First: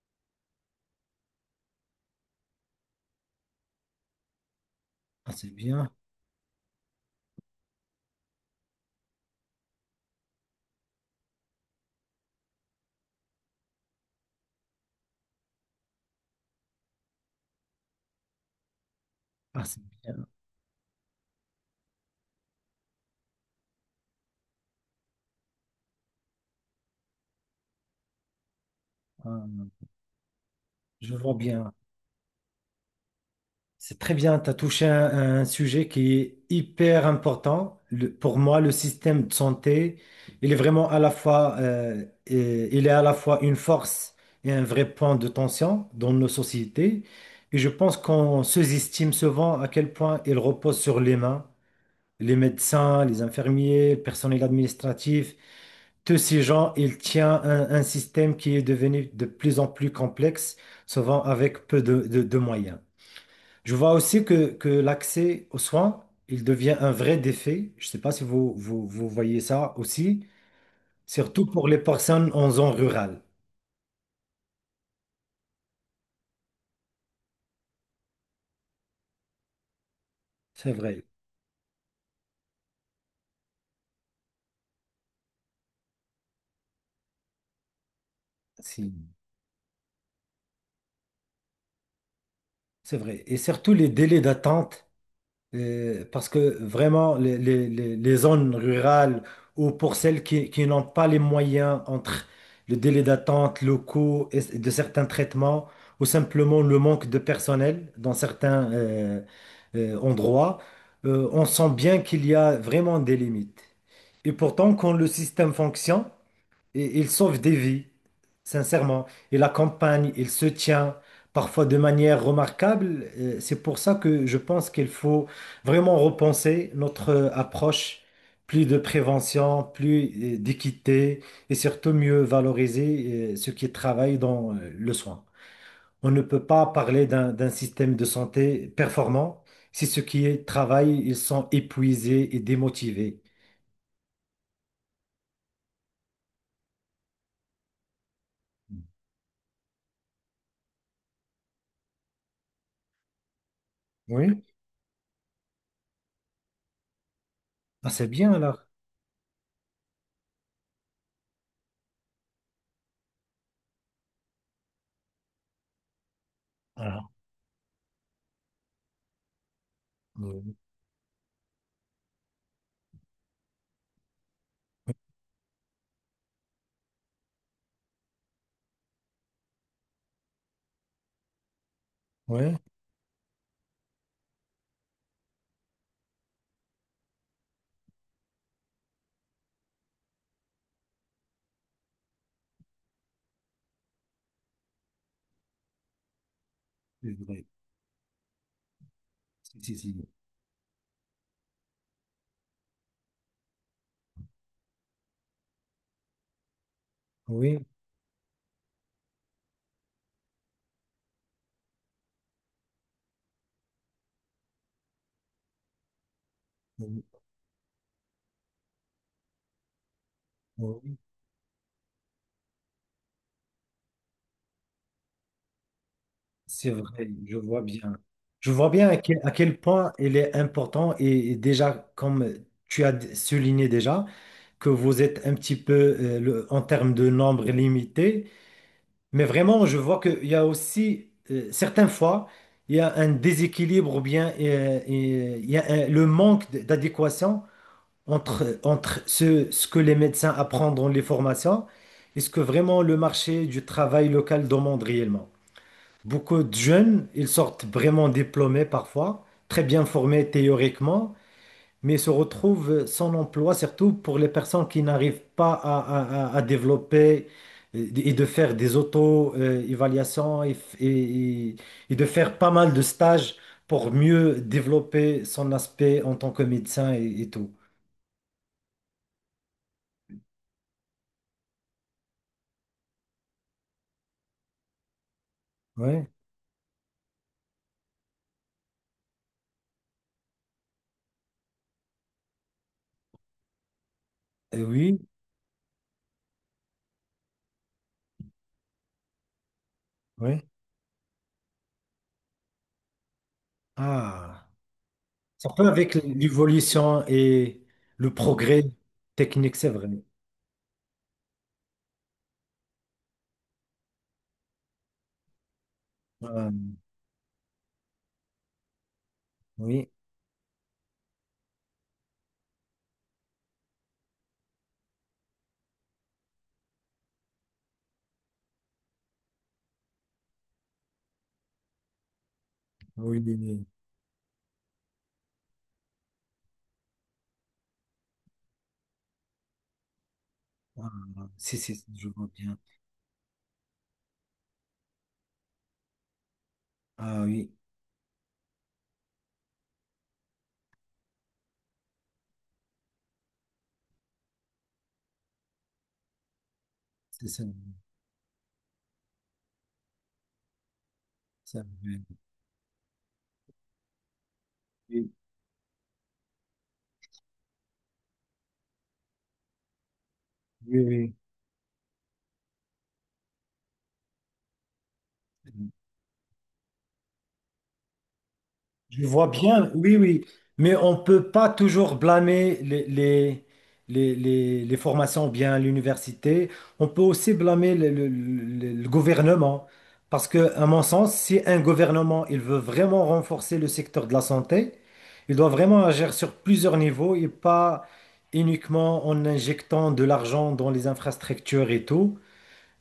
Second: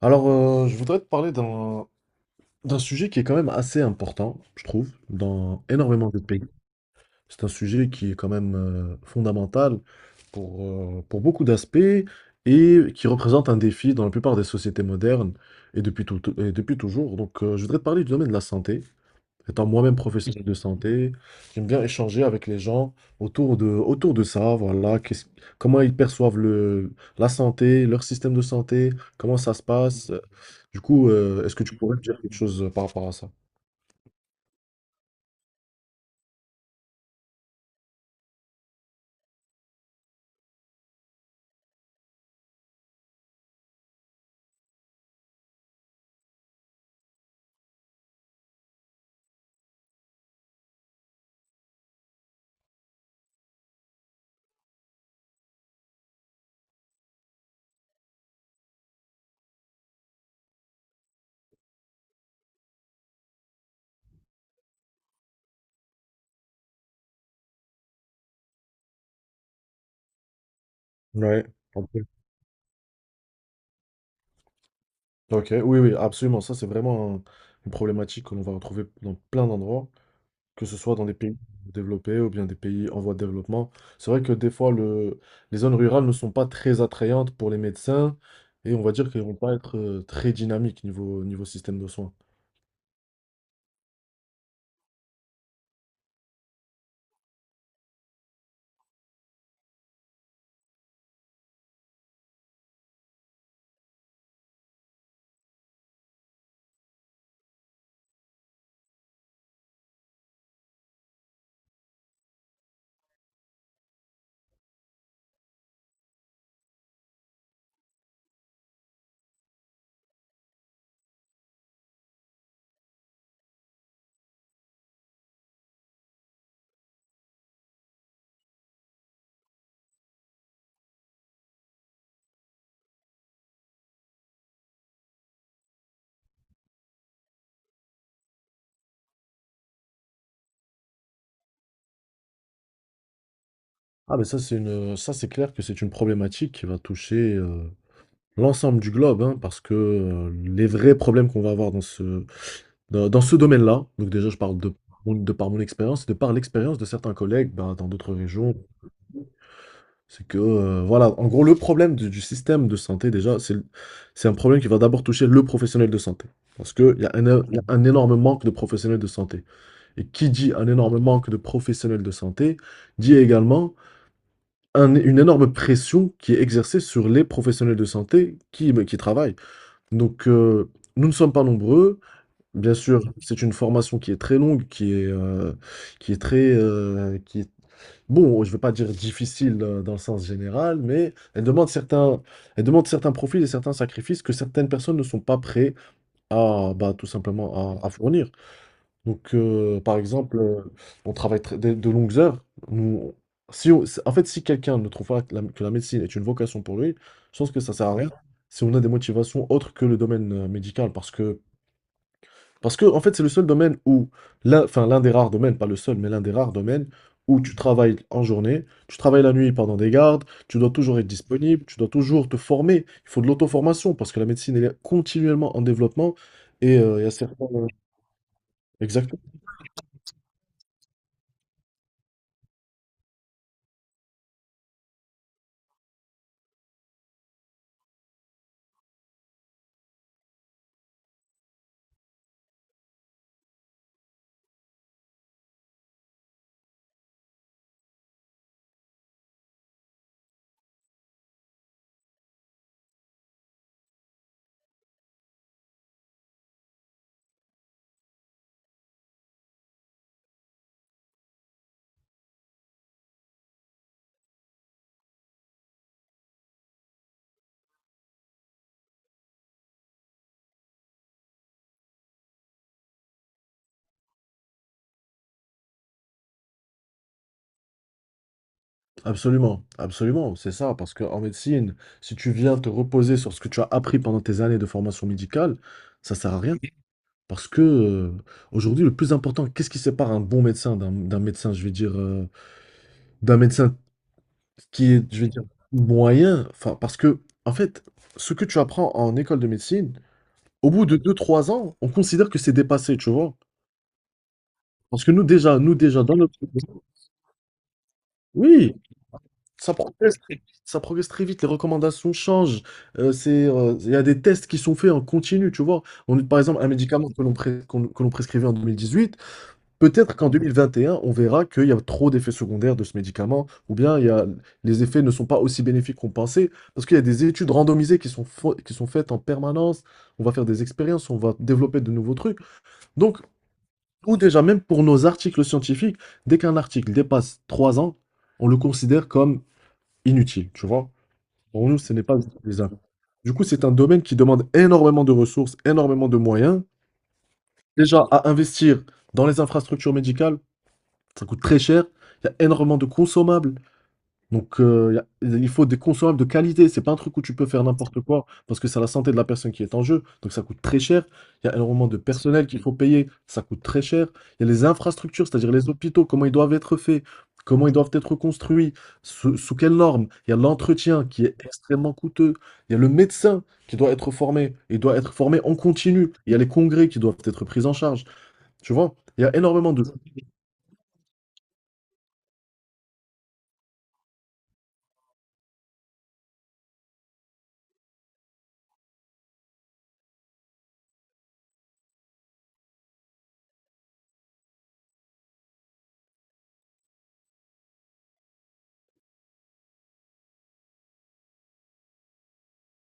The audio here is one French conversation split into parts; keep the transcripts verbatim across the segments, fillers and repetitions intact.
Alors, euh, je voudrais te parler d'un d'un sujet qui est quand même assez important, je trouve, Ah, c'est dans bien. énormément de pays. C'est un sujet qui est quand même euh, fondamental pour, euh, pour beaucoup d'aspects et qui représente un défi dans la plupart des sociétés modernes et depuis tout- et depuis toujours. Donc, euh, je voudrais te parler du domaine de la santé. Ah, Étant c'est moi-même bien. professionnel de santé, j'aime bien échanger avec les gens autour de, autour de ça, voilà, qu'est-ce- comment ils perçoivent le, la santé, leur système de santé, comment ça se Ah, passe. Du coup, je vois euh, est-ce que bien. tu pourrais me dire quelque chose euh, par rapport à ça? C'est très bien. Tu as touché un, un sujet qui est hyper important. Le- pour moi, le système de santé, il est vraiment à la fois, euh, et- il est à la fois une force et un vrai point de tension dans nos sociétés. Et je pense qu'on sous-estime souvent à quel point il repose sur les mains, les médecins, les infirmiers, le personnel administratif. Tous ces gens, ils tiennent un, un système qui est devenu de plus en plus complexe, souvent avec peu de, de- de moyens. Je vois aussi que, que l'accès aux soins, il devient un vrai défi. Je ne sais pas si vous, vous, vous voyez ça aussi, Ouais. surtout pour les Ok, personnes en zone rurale. ok, oui, oui, absolument. Ça, c'est vraiment un- une problématique que l'on va retrouver dans plein d'endroits, que C'est ce soit dans vrai, des pays développés ou bien des pays en voie de développement. C'est vrai que des fois, le, les zones rurales ne sont pas très attrayantes pour les médecins et on va dire si, qu'elles vont pas être euh, très dynamiques niveau, niveau système de soins. c'est vrai. Et surtout les délais d'attente. Euh, parce que vraiment, les, les- les- les zones rurales ou pour celles qui, qui n'ont pas les moyens entre le délai d'attente, le coût et- de certains traitements ou simplement le manque de personnel dans certains euh, euh, endroits, euh, on sent bien qu'il y a vraiment des limites. Et pourtant, quand le système fonctionne, et il sauve des vies, sincèrement. Il accompagne, il se tient, parfois de manière remarquable. Euh, C'est pour ça que je pense qu'il faut vraiment repenser notre euh, approche, plus de prévention, plus euh, d'équité et surtout mieux valoriser euh, ceux qui travaillent dans euh, le soin. On ne peut pas parler d'un d'un système de santé performant si ceux qui y travaillent, ils sont épuisés et démotivés. Ah, mais ça, c'est une, ça, c'est clair que c'est une problématique qui va toucher euh, l'ensemble du globe, hein, parce que euh, les vrais problèmes qu'on va avoir dans ce, dans, dans ce domaine-là. donc déjà, je Oui, parle de, mon- de par mon expérience, et de par l'expérience de certains collègues, bah, dans ah, c'est d'autres bien régions, alors. c'est que, euh, voilà, en gros, le problème du, du système de santé, déjà, c'est le- c'est un problème qui va d'abord toucher le professionnel de santé. Parce qu'il Voilà. y a un, é- il y a un énorme manque de professionnels de santé. Et qui dit Oui. un énorme manque de professionnels de santé, dit également un- une énorme pression qui est exercée sur les professionnels de santé qui, qui travaillent. Donc, euh, nous ne sommes pas nombreux. Oui. Bien sûr, c'est une formation qui est très longue, qui est, euh, qui est très, euh, qui est bon, je ne veux pas dire difficile euh, dans le sens général, mais elle demande certains, elle demande certains profils et certains sacrifices que certaines personnes ne sont pas prêtes à, bah, tout C'est vrai. simplement à, à fournir. Donc, Si, si, euh, par si. exemple, euh, on travaille tr- de, de longues heures. Nous, si on- si, en fait, si quelqu'un ne trouve pas que la, que la médecine est une vocation pour lui, je pense Oui, que ça sert à rien si on a des motivations autres que le domaine euh, médical, parce que parce que, en fait, c'est le seul domaine où, l'un, enfin, l'un des rares domaines, pas le seul, mais l'un des rares domaines oui, où tu travailles en journée, tu travailles la nuit pendant des gardes, tu dois oui, toujours être disponible, tu dois toujours te former. Il faut de l'auto-formation parce que la médecine, elle est continuellement en développement. c'est Et euh, il y vrai, a je certains. vois Euh, bien. Je vois bien à quel, Exactement. à quel point il est important et, et déjà, comme tu as d- souligné déjà, que vous êtes un petit peu euh, le- en termes de nombre limité, mais vraiment, je vois qu'il y a aussi, euh, certaines fois, il y a un déséquilibre ou bien euh, et il y a un- le manque d- d'adéquation entre, entre ce, ce que les médecins apprennent dans les formations et ce que vraiment le marché du travail local demande réellement. Beaucoup de jeunes, ils sortent vraiment diplômés parfois, très bien formés théoriquement, mais se retrouvent sans emploi, surtout pour les personnes qui n'arrivent pas à, à- à- à développer euh, et de faire des auto-évaluations et, f- et et- et de faire pas mal de stages pour mieux développer son aspect en tant que médecin et, et tout. Absolument. Absolument. C'est ça. Parce qu'en médecine, si tu viens te reposer sur ce que tu as appris pendant tes années de formation médicale, Ouais. ça sert à rien. Parce que euh, aujourd'hui, le plus important, qu'est-ce qui sépare un bon médecin d'un d'un médecin, je vais dire, euh, d'un médecin Euh, ce qui Oui. est, je vais dire, moyen, enfin, parce que, en fait, ce que tu apprends en école de médecine, Oui. au bout de deux trois ans, on considère que c'est dépassé, tu vois. Ah, Parce que nous, ça déjà, peut nous, avec déjà, dans notre... l'évolution et le progrès Oui, technique, c'est ça vrai. progresse, ça progresse très vite, les recommandations changent, euh, c'est, euh, il y a des tests qui sont faits en continu, tu vois. On, par Euh, exemple, un médicament que l'on pres- qu'on- que l'on prescrivait en deux mille dix-huit, oui, peut-être qu'en deux mille vingt et un, on verra qu'il y a trop d'effets secondaires de ce médicament, ou bien il y a, les effets ne sont pas aussi bénéfiques qu'on pensait, parce qu'il y a des études randomisées qui sont, fo- qui sont faites en permanence, on va faire des expériences, on va développer de nouveaux trucs. oui, Donc, oui, oui. nous déjà, même pour nos articles scientifiques, dès qu'un article dépasse trois ans, on le considère comme inutile, tu vois. Ah, si, Pour si, nous, si, ce n'est je pas vois bien. utilisable. Du coup, c'est un domaine qui demande énormément de ressources, énormément de moyens, Ah oui, déjà à investir dans les infrastructures médicales. Ça coûte très cher. Il y a énormément de consommables. Donc, euh, il y a- il faut des consommables de qualité. C'est pas un truc où c'est tu ça. peux faire n'importe quoi parce que c'est la santé de la personne qui est en jeu. Donc, ça coûte très cher. Il y a Ça, énormément de personnel qu'il faut payer. Ça coûte très cher. Il y a les oui, infrastructures, c'est-à-dire les hôpitaux, comment ils doivent être faits, comment ils doivent être construits, sous, sous quelles normes. Il y a l'entretien oui, qui est extrêmement coûteux. Il y a le médecin qui doit être formé. Il doit être formé en oui. continu. Il y a les congrès qui doivent être pris en charge. Tu vois, Je il y vois a bien, énormément de... oui, oui, mais on ne peut pas toujours blâmer les, les, les, les, les formations bien à l'université. On peut aussi blâmer le, le- le- le gouvernement. Parce que, à mon sens, si un gouvernement il veut vraiment renforcer le secteur de la santé, il doit vraiment agir sur plusieurs niveaux et pas uniquement en injectant de l'argent dans les infrastructures et tout.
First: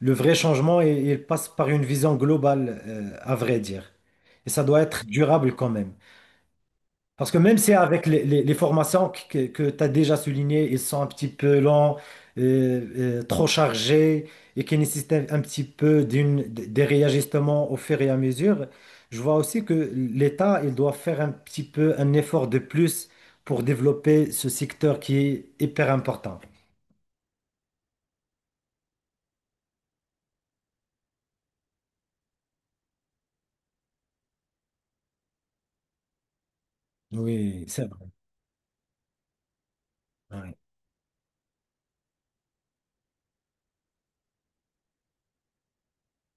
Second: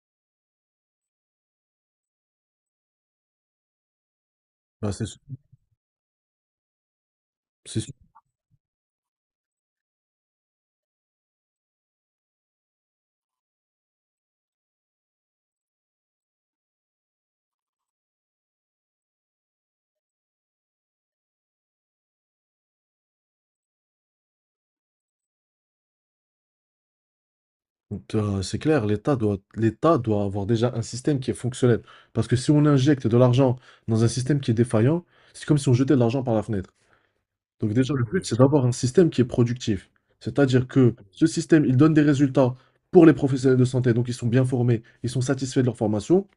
Le vrai changement, il, il passe par une vision globale, euh, à vrai dire. Et ça doit Bah, c'est être durable quand même. Parce que même si c'est avec les, les- les formations que, que tu as déjà soulignées, ils sont un petit peu longs, euh, euh, trop chargés et qui nécessitent un un petit peu d'une, des réajustements au fur et à mesure, je vois aussi que l'État, il doit faire un petit peu un effort de plus pour développer ce secteur qui est hyper important. Donc, euh, c'est clair, l'État doit, l'État doit avoir déjà un système qui est fonctionnel. Parce que si on injecte de l'argent dans un système qui est défaillant, c'est comme si on jetait de l'argent par la fenêtre. Oui, Donc c'est déjà, le vrai. but, c'est d'avoir un système qui est productif. Oui, C'est-à-dire que ce système, il donne des résultats pour les professionnels de santé, donc ils sont bien formés, ils sont satisfaits de leur formation.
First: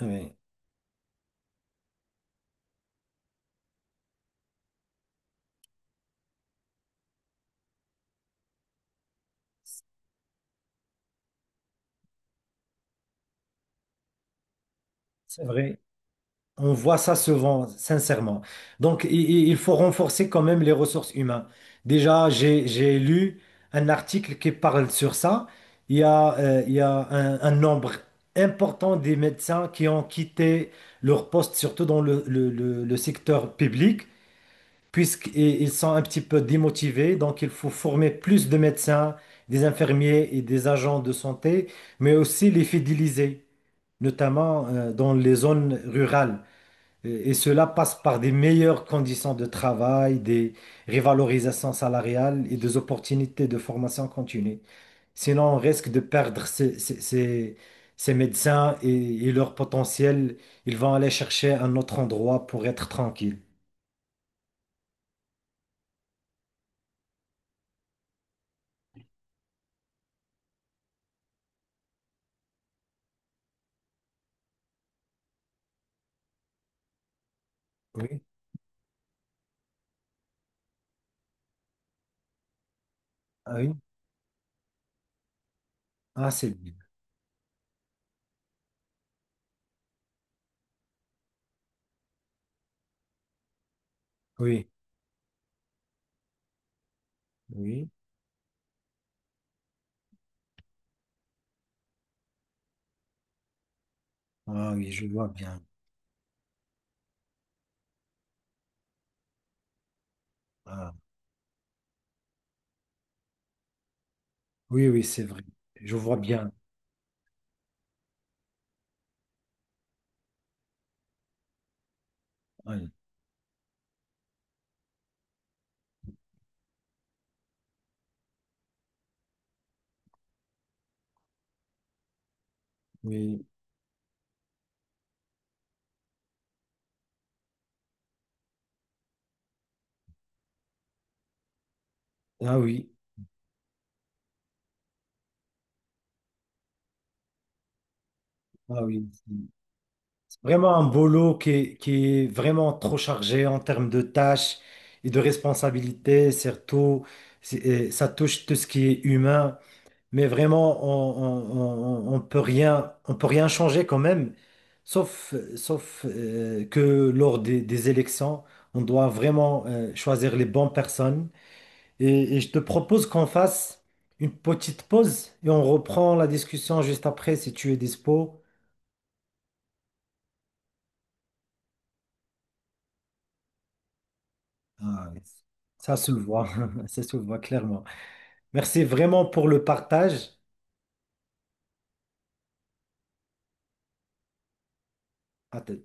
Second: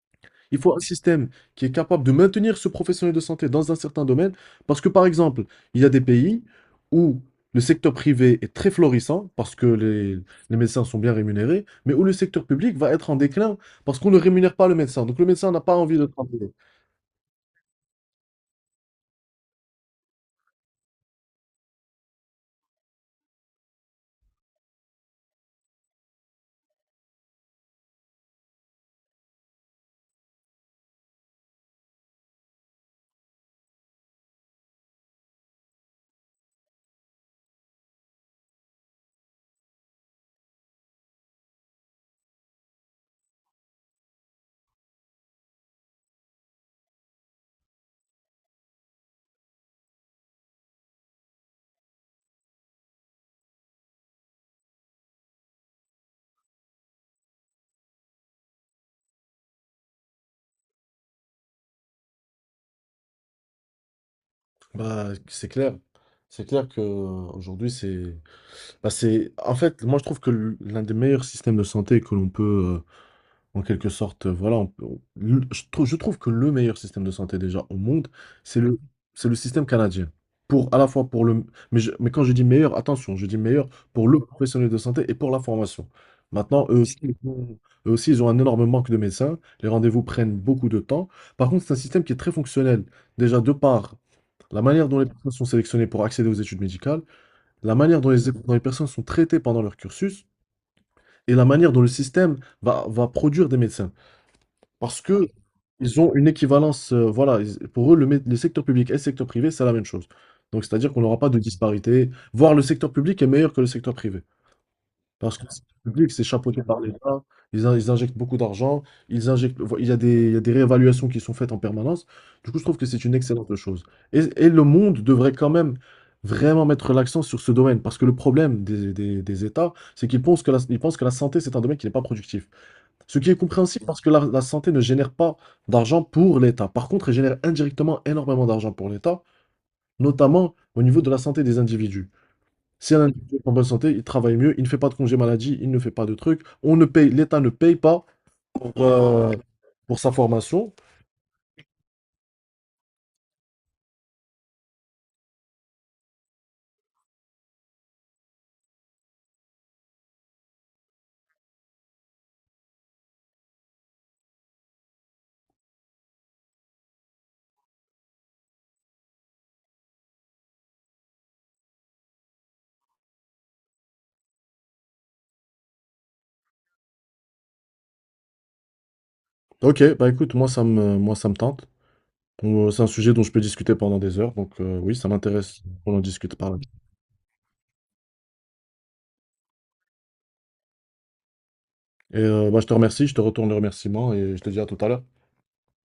oui, Il faut un système qui est capable de maintenir ce professionnel de santé dans un certain domaine, parce que par exemple, il y a des pays où le secteur privé est très florissant, parce que les, les médecins sont bien rémunérés, mais où le secteur public va être en déclin, parce qu'on ne rémunère pas le médecin. Donc le c'est médecin n'a pas vrai. envie de travailler. On voit ça souvent, sincèrement. Donc, i- i- il faut renforcer quand même les ressources humaines. Déjà, j'ai, j'ai lu un article qui parle sur ça. Il y a, euh, il y a un, un nombre important des médecins qui ont quitté leur poste, surtout dans le, le- le- le secteur public, puisqu'ils sont un petit peu démotivés. Donc, il faut former plus de médecins, des infirmiers et des agents de santé, mais aussi les fidéliser, notamment, euh, dans les zones rurales. Et et cela passe par des meilleures conditions de travail, des revalorisations salariales et des opportunités de formation continue. Sinon, on risque de perdre ces, ces- ces- ces médecins et, et leur potentiel. Ils vont aller chercher un autre endroit pour être tranquille. Bah, c'est clair. C'est clair que euh, aujourd'hui c'est bah, c'est en fait, moi je trouve que l- l'un des meilleurs systèmes de santé que l'on peut euh, en quelque sorte, heu, voilà, on peut on le je trou je trouve que le meilleur système de santé déjà au monde, Oui, c'est Mmh le c'est le système canadien. Pour à la fois pour le mais je Mais quand je dis meilleur, attention, je dis ah meilleur oui, pour le professionnel de santé et pour la formation. ah c'est Maintenant, bien. eux aussi, ils ont eux aussi, ils ont un énorme manque de médecins, les rendez-vous prennent beaucoup de temps. Par contre, c'est un système qui est très fonctionnel. Déjà de par la Oui, manière dont les personnes sont sélectionnées pour accéder aux études médicales, la oui, manière dont les dont les personnes sont traitées pendant leur cursus et la manière dont le système va va produire des médecins. ah oui, Parce je vois que bien. ils ont une équivalence, euh, voilà, ils- pour eux, le, mé- le secteur public et le secteur privé, c'est la même chose. Donc, c'est-à-dire Ah, qu'on n'aura pas de disparité, voire le secteur public est meilleur que le secteur privé. oui, oui, c'est Parce vrai. que le secteur Je public, vois c'est bien. chapeauté par l'État, ils, in- ils injectent beaucoup d'argent, ils injectent, vo- il y a des, il y a des réévaluations qui sont faites en permanence. Du coup, je trouve que Oui, c'est une excellente chose. Et, et le monde devrait quand même vraiment mettre l'accent sur ce domaine, parce que le problème des, des- des États, c'est qu'ils pensent que la, ils pensent que la santé, c'est un domaine qui n'est pas productif. Ce qui est oui, compréhensible parce que la, la santé ne génère pas d'argent pour l'État. Par contre, elle génère indirectement énormément d'argent pour l'État, notamment au niveau de la santé des individus. ah oui, Si un individu est en bonne santé, il travaille mieux, il ne fait pas de congé maladie, il ne fait pas de trucs. On ne paye, L'État ne paye pas pour, ah oui. euh, pour sa formation. Vraiment un boulot qui est, qui est vraiment trop chargé en termes de tâches et de responsabilités, surtout, c'est- euh, ça touche tout ce qui est humain, mais vraiment, on, on, on- on peut rien, on peut rien changer quand même, sauf, sauf euh, que lors des, des élections, on doit vraiment euh, choisir les bonnes personnes. Et, et je te propose qu'on fasse une petite pause et on reprend la discussion juste après si tu es dispo. Ok, bah écoute, moi ça me, moi ça me tente. Euh, C'est un sujet dont je peux discuter pendant des heures, donc euh, oui, ça Ah, m'intéresse ça qu'on en se le discute voit, par là. ça se le voit clairement. Merci vraiment pour le partage. Et euh, bah, je te remercie, je te retourne le remerciement et je te dis à tout à l'heure. À t-